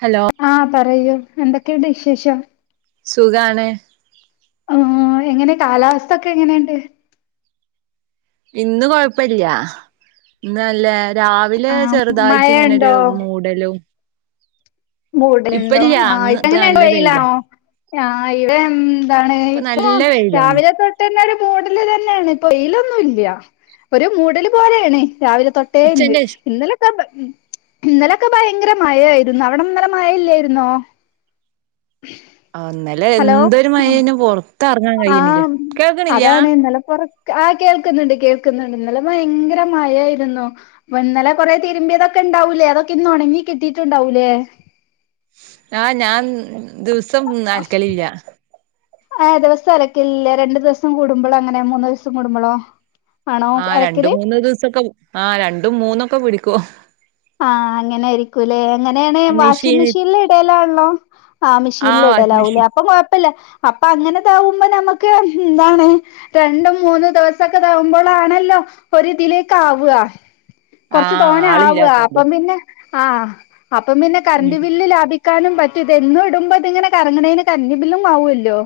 Hello. ആപറയ് എന്തൊക്കെയണ്ട് വിശേഷം? സുഖാണ്. ആ എങ്ങനെ കാലാവസ്ഥ ഒക്കെ എങ്ങനെയുണ്ട്? ഇന്ന് കൊഴപ്പില്യ ഇന്ന് നല്ല രാവിലെ ചെറുതായിട്ട് ഇങ്ങനെരു മഴയുണ്ടോ മൂടലും. മൂടലുണ്ടോ? ഇപ്പല്ല ആ ഇന്ന് ഇപ്പ എങ്ങനെയണ്ട് നല്ല വെയിലാ വെയിലാണോ? ആഇത് എന്താണ് ഇപ്പൊ ഇപ്പോ നല്ല വെയിലാണ് രാവിലെ തൊട്ട് പെട്ടന്ന്‌ ഒരു മൂടല് തന്നെയാണ്. ഇപ്പോവായില്ലോന്ന്നുമില്ല ഒരു മൂടല് പോലെയാണ് രാവിലെ തൊ ഉച്ചന്റെ ശേ ഇന്നലൊക്കെ ഇന്നലൊക്കെ ഭയങ്കമഴ ആയിരുന്നു ഇരുന്ന ഇവിടംന്നല മഴ ഇല്ലായിരുന്നോ? അ, ഇന്നലെ ഹലോ എന്തൊരു മഴ എനു പുറത്തു ആ അതാണ് ഇന്നലെപുറത്ത് ആ, കേൾക്കുന്നുണ്ട്, കേൾക്കുന്നുണ്ട്, ഇന്നലെ ഭയങ്കര മഴ യായിരുന്നു. വന്നാലെ കുറെ തിരുമ്പിിയ ഇതൊക്കെ ഉണ്ടവൂേലേ അതൊെക്കെ ഇന്ന്ണങ്ങി കിട്ടിട്ടുണ്ടാവൂലേ! ആ, ഞാൻ ദിവസം അലക്കിലില്ല. അ ദിവസം അലക്കില്ലേലെ? രണ്ട് ദിവസം കൂടുമ്പോളോ അങ്ങനെ മൂന്ന് ദിവസം കൂടുമ്പോളോ ആ രണ്ട മൂന്ന ദിവസൊക്കെ ആ രണ്ടും മൂന്നൊക്കെ പിടിക്കും. ആ, അങ്ങനെ ആയിരിക്കൂല്ലേ. എങ്ങനെയണ് വാഷിംഗ മെഷീന് മെഷീനിൽ ഇടലാണോ? ആമെഷീനൽ ആഹ് വാഷിംഗ് ഇടലാവൂലേ, മെഷീൻ അപ്പൊ കൊഴപ്പില്ല അപ്പൊ അങ്ങനെതാവുമ്പോ നമുക്ക് ഇതാണ്. രണ്ടും മൂന്നും ദിവസൊക്കെ തകുമ്പോൾാണല്ലോ ഒരിതിലേക്ക് ആവാ കുറച്ച് ആഹ് തോന്ന ആവാ, ആളില്ലാത്തോണ്ട് അപ്പം പിന്നെ കറണ്ട് ഉം ബില്ല് ലാഭിക്ക ക്കാനും പറ്റൂത്. എന്നും ഇടുമ്പോ അതിങ്ങനെ കറങ്ങണേന് കറണ്ടും ബില്ലും ആവുല്ലോ.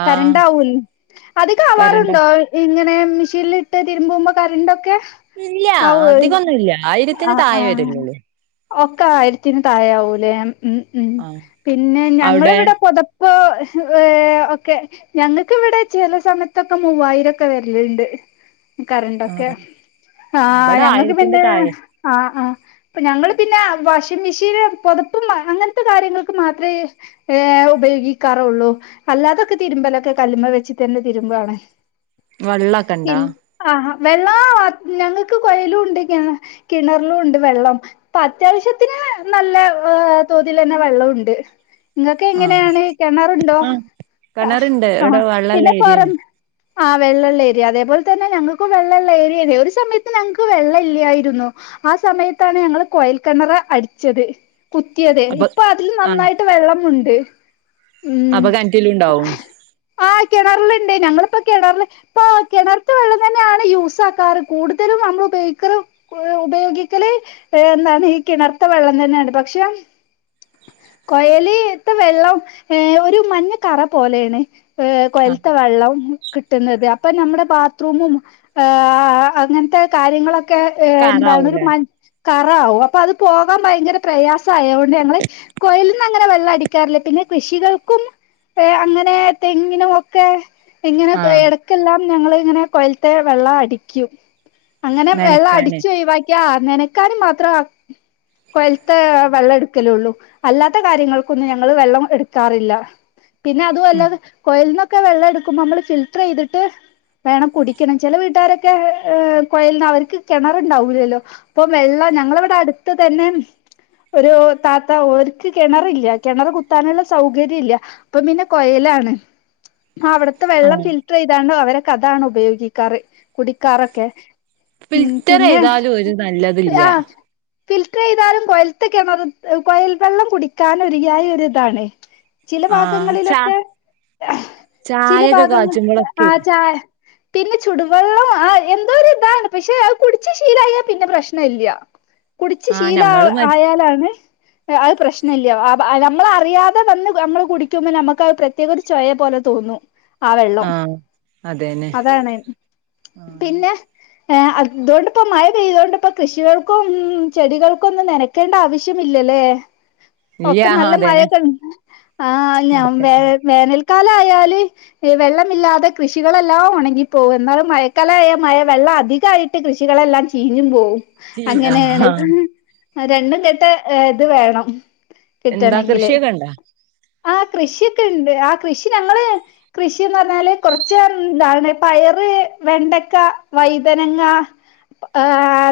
ആഹ് കറണ്ട് ആവും. അതികെ കരണ്ട ആവാറുണ്ടോ? ഇങ്ങനെ മെഷീനിലിട്ട് തിരുമ്പുമ്പോ കറണ്ടേക്കെ ഇല്ല അധികൊന്നുല്ല ആയിരത്തിന് ആഹ് താഴ ആഹ് വരലുള്ളൂ. ഒക്കെ ആയിരത്തിന് താഴെ ആവൂലേ, ഉം ഉം ആഹ് പിന്നെ ഞങ്ങൾ അവിടെ ഇവിടെ പൊത പ്പോ ഏ ഒക്കെ. ഞങ്ങൾക്ക് ഇവിടെ ചില സമയത്തൊക്കെ മൂവായിരംക്കെ വരലുണ്ട്. കറണ്ടൊക്കെ ആഹ് ആ ഇവിടെ ഞങ്ങൾക്ക് ആയിരത്തിന്റെ പിന്നെ താഴെ ആ, ആ ഞങ്ങൾ പിന്നെ വാശിങ് മെഷീന് പുതപ്പും അങ്ങനത്തെ കാര്യങ്ങൾക്ക് മാത്ര ഏ ഉപയോഗിക്കാറുള്ളൂ. അല്ലാതൊക്കെ തിരുമ്പല്ലൊക്കെ കല്ലുമ വെച്ചി തന്നെ തിരുമ്പാണ്. വെള്ളൊക്കെണ്ടാ? ആ, വെള്ള ഞങ്ങൾക്ക് കൊയയിലും ഉണ്ട്, കി കിണറിലും ഉണ്ട് വെള്ളം. അത്യാവശ്യത്തിന് നല്ല തോതിൽ തന്നെ വെള്ളംണ്ട്. ഇങ്ങക്ക് ആഹ് എങ്ങനെയാണ് കിണറുണ്ടോ? ആഹ് കിണറുണ്ട് ആ, ഇവിടെ വെള്ളള്ള പിന്നെ പൊറം ഏരിയാണ് ആ, വെളളല്ലേ രിയ അതേപോലെ തന്നെ ഞങ്ങൾക്കും വെള്ളല്ലേ ഏരിയാണ്. ഒരു സമയത്ത് ഞങ്ങൾക്ക് വെള്ള ഇല്ലായിരുന്നു. ആ, സമയത്താണ് ഞങ്ങൾ കോയൽക്കിണർ അടിച്ചത്. കുത്തിയത്. അപ്പൊ ഇപ്പോ അതിൽ നന്നായിട്ട് വെള്ളമുണ്ട്. അപ്പോ കിണറ്റിൽ ഉണ്ടാവും. ആ, കിണറിലുണ്ട് ഞങ്ങളിപ്പോ കിണറില് ഇപ്പോ കിണർത്ത വെള്ളം തന്നെയാണ് യൂസ് ആക്കാറ്, കൂടുതലും നമ്മളൾ ഉഭയോഗികാർ ഉപഭ യോഗിക്കൽ എന്താണ് ഈ കിണർ തേയ് വെള്ളം തന്നെയാണ് പക്ഷേ കൊയലിത്തെ വെള്ളം ഏ ഒരു മഞ്ഞ കറ പോലെണ് ഏഹ് കൊയൽതെ വെള്ളം കിട്ടുന്നത് അപ്പൊ നമ്മുടെ ബാത്ത്റൂമും ആഹ് അങ്ങനത്തെ കാര്യങ്ങളൊക്കെ എഹ് എന്താണ് ഒരു കറാവൂലേ മ കറാകും അപ്പൊ അത് പോകാൻ ഭയങ്കര പ്രയാസ ആയോണ്ട് ഞങ്ങള് കോയലിൽ നിന്ന അങ്ങനെ വെള്ളം അടിക്കാറില്ല പിന്നെ കൃഷികൾക്കും എഹ് അങ്ങനെ തെങ്ങിനും ഒക്കെ ഇങ്ങനെ ആഹ് ഇടക്കെല്ലാം ഞങ്ങൾ ഇങ്ങനെ കൊയലത്തെ വെള്ളം അടിക്കും അങ്ങനെ വെള്ളം അടി നനക്കാന് വാക്കിയ നനക്കാൻ മാത്രം കൊയലത്തെ വെള്ളം എടുക്കലുള്ളൂ അല്ലാത്ത കാര്യങ്ങൾക്കൊന്നും ഞങ്ങള് വെള്ളം എടുക്കാറില്ല പിന്നെ അതുവല്ലാ ഉം കോയൽ നിന്നൊക്കെ വെള്ളം എടുക്കുമ്പോ നമ്മള് ഫിൽട്ടർ യ്തിട്ട് വേണം കുടിക്കണം ചില വീട്ടുകാരൊക്കെ് കൊയലിന് അവർക്ക് കിണ ണ്ടാവില്ലല്ലോ ഇപ്പം വെള്ള ഞങ്ങളവിടെ അടുത്ത് തന്നെ ഒരു താത്ത ഒർക്ക് കിണറില്ല കിണർ കുത്താനുള്ള സൗകര്യം ഇല്ല അപ്പൊ പിന്നെ കൊയലാണ് അവിടെ ഇത്ത വെള്ളം ആഹ് ഫിൽറ്റർ യ്താണ്ട് അവരെക്കതാണ് ഉപയോഗിക്കാറ് കുടിക്കാറൊക്കെ ഉം ഫിൽറ്റർ പിന്നെ ചെയ്താലും ഒരു നല്ലതില്ല ആ ഫിൽറ്റർ യ്താലും കൊയൽത്ത കിണർ കൊയൽ വെള്ളം കുടിക്കാൻ ഒരുയായി ഇതാണ് ചില ആഹ് ച ഭാഗങ്ങളിലൊക്കെ ചില ചായൊക്കെ ഭാഗങ്ങ ആ കാച്ചുമ്പോളൊക്കെ ചായ പിന്നെ ചുടുവെള്ളം ആ എന്തോ ഒരു ഇതാണ് പക്ഷെ കുടിച്ചു ശീലായാൽ പിന്നെ പ്രശ്ന ഇല്ല കുടിച്ചു ആഹ് ശീല ഞമ്മള് മ ആയാലാണ് അഹ് അത് പ്രശ്നം ഇല്ല നമ്മൾ അറിയാതെ വന്ന് നമ്മള് കുടിക്കുമ്പോൾ നമുക്ക് അത് പ്രത്യേക ചോയ പോലെ തോന്നുന്നു ആ വെള്ളം ആഹ് അതന്നെ അതാണ് ആഹ് പിന്നെ ഏ അട് ഇതുകൊണ്ടിപ്പോ മഴ പെയ്തോണ്ട് കൃഷികൾക്കും ഉം ചെടികൾക്കും ഒന്നും നനക്കേണ്ട ആവശ്യമില്ല ഇല്ലല്ലേ ഇല്ല ഒക്കെ ആഹ് നല്ല അതന്നെ മഴൊക്കെ ആ ഞാൻ വേ വേനൽക്കാലം ആയാല് വെള്ളമില്ലാതെ കൃഷികളെല്ലാം ഉണങ്ങിപ്പോകും എന്നാലും മയക്കാലമായ വെള്ളം അധികമായിട്ട് കൃഷികളെല്ലാം ചീഞ്ഞും പോവും അങ്ങനെയാണ് ആഹ് രണ്ടും കെട്ട ഇത് വേണം എന്താ കിട്ടണമെങ്കില് കൃഷിയൊക്കെ ഇണ്ടാ ആ കൃഷിയൊക്കെ ഉണ്ട് ആ കൃഷി ഞങ്ങള് കൃഷിന്ന് പറഞ് കൊറച്ച് ഇന്താണ് പയറ് വെണ്ടക്ക വൈതനങ്ങ ആ,,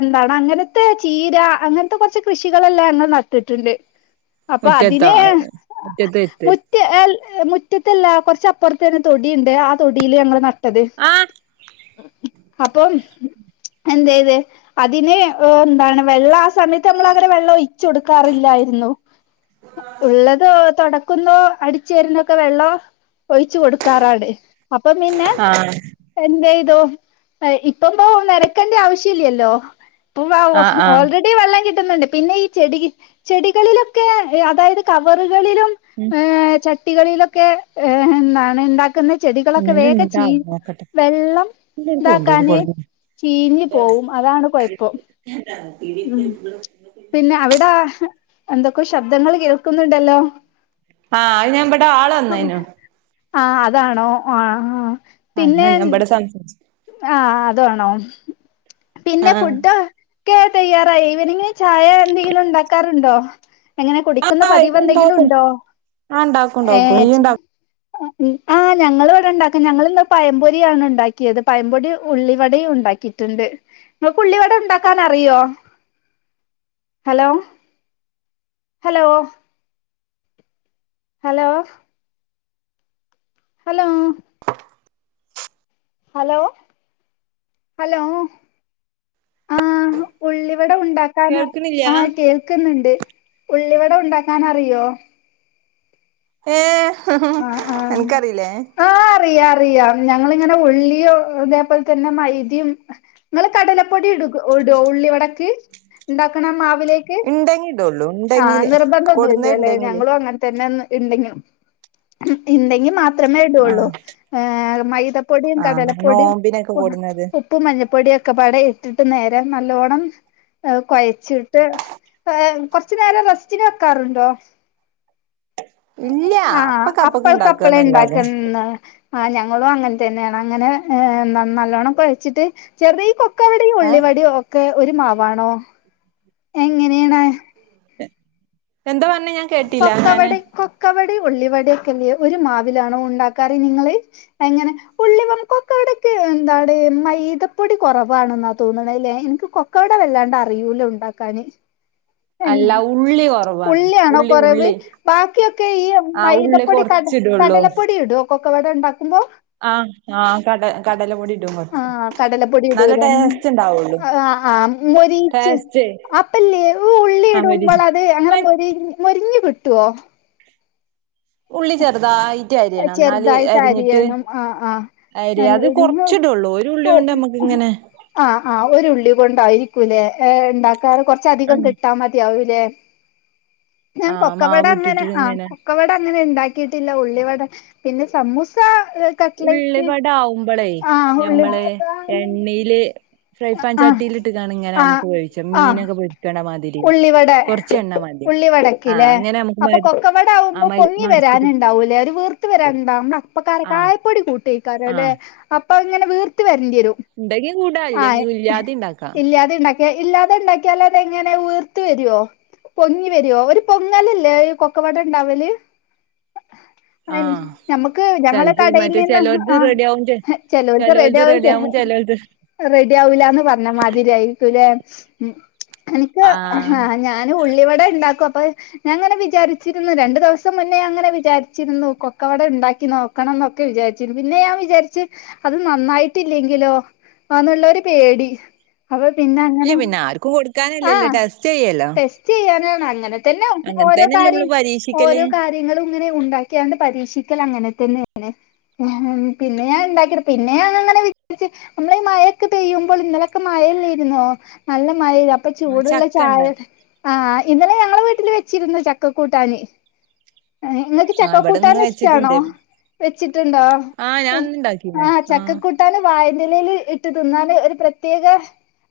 എന്താണ് അങ്ങനത്തെ ചീര അങ്ങനത്തെ കുറച്ച് കൃഷികളെല്ലാം ഞങ്ങൾ നട്ടിട്ടുണ്ട് അപ്പൊ മുറ്റത്താ അതിന് മുറ്റത്ത അടുത്ത് [inaudible] മുറ്റത്തല്ല കുറച്ചപ്പുറത്ത തന്നെ തൊടിയുണ്ട് ആ തൊടിൽ ഞങ്ങൾ ന- ആഹ് [unintelligible] അപ്പം എന്ത് ചെയത് അതിന് എന്താണ് വെള്ളം ആ സമയത്ത് നമ്മൾ വെള്ളം ഒഴിച്ച കൊടുക്കാറില്ലായിരുന്നു ഉള്ളതോ കൊടുക്കുമ്പോൾ അടിച്ചു തരുന്നൊക്കെ വെള്ളോ ഒഴിച്ചു കൊടുക്കാറാണ് അപ്പം പിന്നെ ആഹ എന്താ ഇതോ ഇപ്പം നനക്കെട്ടി ആവശ്യമില്ലല്ലോ ആഹ് ആഹ് [unintelligible] ടിവെള്ളം കിട്ടുന്നുണ്ട് പിന്നെ ഈ ചെടി ചെടികളിലൊക്കെ അതായത് കവറുകളിലും- ഉം ഏഹ് ചട്ടികളിലൊക്കെ എന്താണ് ഉണ്ടാ - ചെടികളൊക്കെ വേഗ ചീ- തൊണ്ണൂറ്ണ്ടാവോ നോക്കട്ടെ വെള്ളം ഇല്ലെനിക്ക് കൊണ്ടോയിന് ഇതാക്കാന് കൊട്ന്നീനി ചീഞ്ഞു പോവും അതാണ് കുഴപ്പം [unintelligible] പിന്നെ അവിട എന്തൊക്കെ ശബ്ദങ്ങള് കേൾക്കുന്നുണ്ടല്ലോ ആഹ് ഞാനിവിടെ ആള് വന്നീരുന്ന് ആഹ് അതാണോ ആഹ അല്ല ഞാൻ ഇബടെ സംസാര്ച്ച ആഹ് അതാണോ പിന്നെ ആഹ് ഫുഡ്ഡൊ- ക്കെ തയ്യാറായി ഈവനിംഗ് ചായ എന്തെങ്കിലും ഇണ്ടാക്കാറുണ്ടോ എങ്ങെനെ കുടിക്കുന്ന ആഹ് പതിവ് ഇണ്ടാക്കും എന്തെങ്കിലുണ്ടോ ആഹ് ഇണ്ടാക്കും ഇണ്ടാക്കും ഏഹ് ഇയ്യ് ച ഇണ്ടാ ആഹ് ഞങ്ങള് ഇവിടെ ഇണ്ടാക്കും ഞങ്ങള് ഇന്ന് പയംപൊരിയാണ് ഇണ്ടാ ക്ക്യെത് പഴംപൊടി ഉള്ളി വടയും ഇണ്ടാക്കീട്ടിണ്ട് ഇങ്ങക്ക് ഉള്ളിവടണ്ടാക്കാൻ അറിയോ hello hello hello hello hello hello ആഹ് ഉള്ളിവട ഉണ്ടാ കാനാ കേൾക്ക്ണില്ല ആഹ് കേൾക്ക്ന്നുണ്ട് ഉള്ളി വട ഉണ്ടാക്കാൻ അറിയോ ഏഹ് ആഹ് ആഹ് അൻക്കറീല്ലേ ആഹ് അറിയാ അറിയാ ഞങ്ങളിങ്ങനെ ഉള്ളിയൊ അതേപോൽതെന്നെ മൈദിം ഇങ്ങള് കടലപ്പൊടി ഇടു ഉടോ ഉള്ളി വടക്ക് ഇണ്ടാക്കിണ മാവിലേ ക് ഇണ്ടെങ്കി ഇടൊള്ളൂ ആഹ് ഇണ്ടെങ്കില് കൊടുന്നത് നിർബന്ധൊന്നുല്ല്യ ലേ ഇണ്ടെങ്കില് ഞങ്ങളും അങ്ങൻ തന്നെ ഇണ്ടെങ്കി ഇണ്ടെങ്കി മാ ത്രമേ ഇടൊള്ളൂ ആഹ് ഏഹ് മൈദപ്പൊടിം ആഹ് കടലപ്പൊടിം നോമ്പിനൊക്കെ കൊട്ന്നത് ഉ പ്പും മഞ്ഞപ്പൊടിയൊക്കെപ്പാടെ ഇട്ടിട്ട് നേരെ നല്ലോണം ഏഹ് കൊയച്ചിട്ട് ഏഹ് കുർച്ച്നേരം റെസ്റ്റിന് വക്കാറുണ്ടോ ഇല്ല ആഹ് അപ്പൊക്ക് അപ്പൊക്ക് അപ്പൾക്കപ്പളേ ഇണ്ടാക്കാന്നല്ലാതെ ഇണ്ടാക്കന്ന് ആഹ് ഞങ്ങളും അങ്ങൻ തന്ന്യാണ് അങ്ങനെ ഏഹ് ന നല്ലോണ്ണം കൊയ്ച്ചിട്ട് ചെറ്യെ കൊ- ക്കവടിം ഏഹ് ഉള്ളിവടിം ഒക്കെ ഒരു മാവാണോ എങ്ങനെയാണ് എന്താ പർഞ്ഞെ ഞാൻ കേട്ടില്ല ഞാന് കൊക്കവടെ കൊക്കവടി ഉള്ളിവടി ഒക്കെല്ലേ ഒരു മാവിലാണോ ഉണ്ടാക്കാറ് നിങ്ങള് എങ്ങനെ ഉള്ളിവ ഉം കൊക്കവടക്ക് എന്താണ് മൈദപ്പൊടി കൊറവാണ്ന്നാ തോന്നിണ ല്ലേ ഇൻക്ക് കൊക്കവട വല്ലാണ്ട് അറിയൂല ഉണ്ടാക്കാന് അല്ല ഉള്ളി കൊറവാണ് ഉള്ളി ഉ വ് ബാക്കിയൊക്കെ ഈ ഉള്ളി മൈദപ്പൊടി കട കൊറച്ചിടുള്ളൂ കടലപ്പൊടി ഇടോ കൊക്കവട ഇണ്ടാക്കുമ്പോ ആഹ് ആഹ് കട കടല പൊടി ഇടും കൊർച്ച് ആഹ് കടലപ്പൊടി ഇടൂലേ ഉം അ ആ ആഹ് മൊരീച് അ ആവര് ത് അങ്ങനെ മൊരി മൊരിഞ്ഞ് കിട്ട്വോ ഉള്ളി ചെറ്തായിട്ട് അരിയണം ഇന്നാല് ചെറുതായിട്ട് അരിഞ്ഞിട്ട് അരിയണം ആഹ് ആഹ് അരി അത് കൊർച്ചിടൊള്ളൂ ഒരു ഉള്ള്യോണ്ട് അമ്മക്ക് ഇങ്ങനെ ആഹ് ആഹ് ഒരുള്ളി കൊണ്ടായിരിക്കൂല്ലേ ഏഹ് ഇണ്ടാക്കാറ് കൊർ ച്ചധികം ഉം കിട്ടാ മതിയാവൂലേ ഞാൻ ആ കൊക്കവട മാവ് അങ്ങനെ ഇട്ടിട്ട് ആഹ് ഇങ്ങനെ കൊക്കവട അങ്ങനെ ഇണ്ടാ കീട്ടില്ല ഉള്ളി വട പിന്നെ സമൂസ കട്ട്ലൈറ്റ് ഉള്ളിവട ആവുമ്പളേ ആഹ് ഉള്ളി ഞമ്മള് എണ്ണീല് ഫ്രൈ ഫാൻ ആഹ് ചട്ടീലിട്ട് കാണിങ്ങനെ ആഹ് അമുക്കൊഴിച്ചാം മീനൊക്കെ പൊരിക്കിണെ മാതിരി കൊർ ഉള്ളിവടക്ക്ലേ മ അപ്പൊ കൊക്കവട ആ ആവുമ്പോ മ പൊങ്ങി മറിച്ചിട്ട് വരാനിണ്ടാവുലേ ഒരു വിർ ത്ത് വരാണ്ട നമ്മളപ്പക്കാര ആഹ് കായപ്പൊടി കൂട്ടേക്കാരോ ലേ ആഹ് അപ്പ ഇങ്ങനെ വീർത്ത വര്ണ്ട്യെരും ഇണ്ടെങ്കെ കൂട ആഹ് ഇല്ലാതെ ഇണ്ടാക്ക്യ ഇല്ലാതെ ഇണ്ടാക്ക്യാൽ അതെങ്ങനെ ഉ വീർത്ത് വെര്വോ പൊങ്ങി വെര്വോ ഒരു പൊങ്ങലല്ലേ കൊക്കവട ഇണ്ടാവല് മ്മ് അയ്ന് ആഹ് ഞമ്മക്ക് ഞങ്ങളെ ചെൽത് കടയിൽ മറ്റേ നിന്ന് ചെലോൽത് റെഡിയാവും ചെ ആഹ് റെഡി ചെലോൽത് റെഡിയാവും ആവും ചെലോൽത് റെഡി ആപൂലാന്ന് പറഞ്ഞ മാതിരി ആയിരിക്കുലേ എനിക്ക് ആഹ് ആ ഞ ആന് ഉള്ളിവട ഇണ്ടാക്കും അപ്പ ഞാൻ ഇങ്ങനെ വിചാരിച്ചിരുന്നു രണ്ടു ദിവസം മുന്നേ ഞാൻ ഇങ്ങനെ വിചാരിച്ചിരുന്നു കൊക്കവട ഇണ്ടാക്കി നോ ക്കണംന്നൊക്കെ വിചാരിച്ചിരു പിന്നെ ഞാൻ വിചാരിച്ച് അത് നന്നായിട്ടില്ലെങ്കിലോ ആന്ന്ള്ളൊരു പേടി അപ്പൊ പിന്നെ ഇല്ല അങ്ങനെ പിന്നെ ആർക്കും കൊടുക്കാനല്ലല്ലോ ആഹ് ടെസ്റ്റ് ചെയ്യല്ലോ ടേസ് റ്റിയ്യാനാണ് അങ്ങനെ തന്നെ ഓരോ അങ്ങൻത്തന്നെല്ലേ നമ്മള് കാര്യം പരീക്ഷിക്കല് ഓരോ കാര്യങ്ങളും ഇങ്ങനെ ഉണ്ടാ ക്ക്യാണ്ട് പരീക്ഷിക്കല് അങ്ങനെത്തന്നേണ് പിന്നെ ഞാൻ ഇണ്ടാക്കിയത് പിന്നെ ഞാന്ങ്ങനെ വി രിച്ച് നമ്മള് മയൊക്കെ പെയ്യുമ്പൾ ഇന്നലെക്കെ മഴല്ലര്ന്നോ നല്ല മഴയ്തു അപ്പൊ ആഹ് ചൂട്ള്ള ചക്കണ്ടോ ചായക്കെ ആഹ് ഇന്നലെ ഞങ്ങളെ വീട്ടില് വെച്ചിരുന്നു ചക്കക്കൂട്ടാന് ഹ് ഇങ്ങക്ക് ആഹ് ഇവിടെന്ന് ചക്കക്കൂട്ടാന് ഇഷ്ടാണോ വെച്ചിട്ടുണ്ട് വെച്ചിട്ടുണ്ടോ ആഹ് ഞാൻ ഇന്ന് ഇണ്ടാക്കീന് ആഹ് ചക്കക്കൂട്ടാന് വായൻ്റെലേല് ഇട്ട് തിന്നാന് ഒരു പ്രത്യേക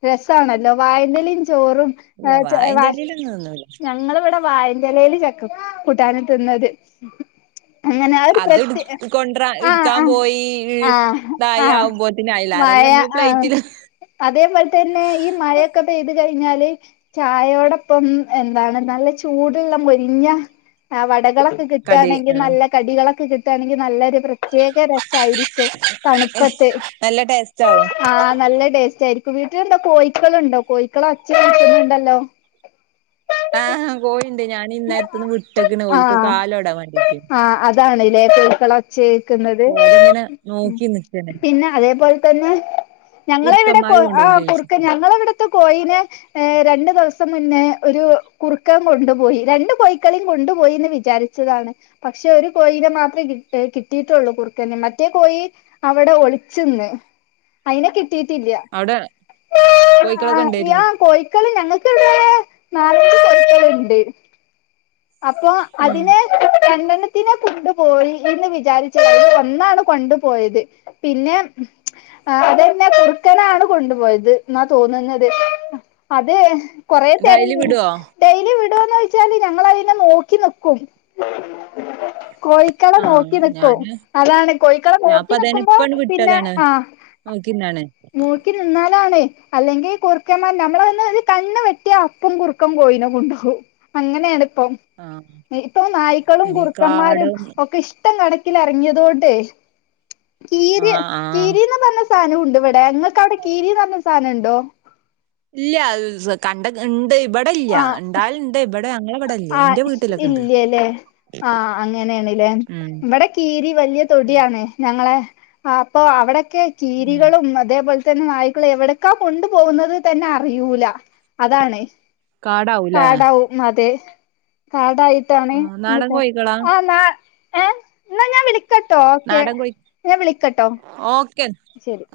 രസാണല്ലോ വായൻ്റെലിം ചോറും ഇല്ല്യ വായൻ്റെലേലൊന്നും തിന്നൂല ഞങ്ങള് ഇവടെ വായൻ്റെലേല് ചക്കക്കൂട്ടാന് തിന്നത് എങ്ങനെ അഹ് ഒരു അത് പ്രത്യേ എഹ് ഇട് കൊണ്ട്രാ ആഹ് ഇട്ക്കാൻ ആഹ് ആഹ് ആഹ് മഴ പിന്നയ്ലാറല്ലേ നമ്മള് ആഹ് പ്ലേറ്റില് അതേപോലെ തന്നെ ഈ മഴയൊക്കെ പെയ്തു കഴിഞ്ഞാല് ചായയോടൊപ്പം എന്താണ് നല്ല ചൂടുള്ള മൊരിഞ്ഞ ഏ വടകളൊക്കെ കടി കിട്ടാണെങ്കി ആഹ് നല്ല കടികളൊക്കെ കിട്ടാണെങ്കി നല്ലരു പ്ര ത്യേക രസായിരിക്കും തണുപ്പത്ത് നല്ല ടേസ്റ്റ് ആവും ആഹ് നല്ല ടേസ്റ്റ് ആയിരി വീട്ടിലെന്താ കോയ്ക്കള്ണ്ടോ കോയ്ക്കളെ ഒച്ച കേക്ക്ന്നുണ്ടല്ലോ ആഹ് കോയിണ്ട് ഞാൻ ഇന്നേരത്തൊന്ന് വിട്ടക്ക്ണ് ഓൽക്ക് കാലോടാൻ വേണ്ടീട്ട് ഇതാണ് ലേ കോയ്ക്കളെ ഒച്ചേക്ക്ന്നത് ഓലങ്ങനെ ഉം നോക്കി നിക്കാണ് പിന്നെ അതേപോലെ തന്നെ ഞങ്ങളെ ഇവിടെ കൊ കുറുക്കന്മാര് ആ കൊണ്ടോവും കുർക്കൻ ചെയ്യിച്ചിട്ട് ഞങ്ങളെവിടെ ത്തെ കോയീനെ ഏഹ് രണ്ടു ദിവസം മുന്നേ ഒരു കുറുക്കൻ കൊണ്ടുപോയി രണ്ട് കോയിക്കളിം കൊണ്ടുപോയീന്ന് വിചാരിച്ചതാണ് പക്ഷെ ഒരു കോയീനെ മാത്രേ കിട്ട് കിട്ടിയിട്ടൊള്ളൂ കുറുക്കന് മറ്റേ കോയി അവടെ ഒളിച്ച്ന്ന് അയിനെ കി ട്ടീറ്റില്ല്യ അവിടെ ആ കോയിക്കളൊക്കെ യാ ഇണ്ടേര്ന്നു കോയി ക്കള് ഞങ്ങക്കിവിടെ നാല [unintelligible] ക്കള്ണ്ട് അപ്പൊ ഉം അതിനെ രണ്ടെണ്ണത്തിനെ കൊണ്ടുപോയി എന്ന് വിചാരിച്ചത് അയ്ല് ഒന്നാണ് കൊണ്ടു പോയത്. പിന്നെ ആ അതന്നെ കുറുക്കനാണ് കൊണ്ടുപോയത് ന്നാ തോന്നുന്നത് അത് കൊറേ ഡയലി തെരഞ്ഞ് വിടോ ഡെയിലി വിടോന്ന് ഓയ്ച്ചാല് ഞങ്ങളത് നോക്കി നിക്കും കോയി ക്കളെ നോക്കി ആഹ് നിക്കും ഞാന് അതാണ് കോയ്ക്കളെ ഞാൻപ്പ നോക്കി അതേനെ നിക്കുമ്പോ ഇപ്പണ്ട് പിന്നെ വിട്ടതാണ് ആ നോക്കിന്നാണ്. നോക്കി നിന്നാലാണ് അല്ലെങ്കി കുറുക്കന്മാ നമ്മള് ഒന്ന് ഇത് കണ്ണ് വെട്ടിയാ അപ്പം കുറുക്കൻ കോയിനെ കൊണ്ടോവും. അങ്ങനേണിപ്പം ആഹ് ഇപ്പൊ നായ്ക്കളും ഇനി കുറുക്കന്മാരും കാടം ഒക്കെ ഇഷ് ട്ടം കണക്കിലെറങ്ങിയതോണ്ടെ കീര് ആഹ് ആഹ് കീരിന്ന് പറഞ്ഞ സ സാനുണ്ട് ഇവടെ ഇങ്ങക്ക് അവടെ കീരീന്ന് പറഞ്ഞ സാനം ഇണ്ടോ? ഇല്ല സ് കണ്ട ഇണ്ട് ഇബടെല്ല്യ ആഹ് ഇണ്ടാല്ണ്ട് ഇബടെ ഞങ്ങളെ ഇവടെല് ആഹ് ഇശ് ഇല്യ ലേ ആഹ് അങ്ങനേണ്ലേ ഉം ഇവടെ കീരി വല്യ തൊടിയാണ് ഞങ്ങളെ ആ അപ്പൊ അവടെക്കെ ഉം കീരികളും അതേപോൽ തന്നെ നായിക്കളും എവടക്കാ കൊണ്ടു പോകുന്നത് തന്നെ അറിയൂല അതാണ് കാടാവൂലേ കാടാവും അതെ കാടായിട്ടാണ് ആഹ് നാടൻ [unintelligible] കോയിക്കളാ ആ ന്നാ ഏ ഇന്നാ ഞാൻ വിളി ക്കട്ടോ ഓക്കെ നാടൻ കോയി ഞാൻ വിളിക്കട്ടോ? [inaudible] ശരി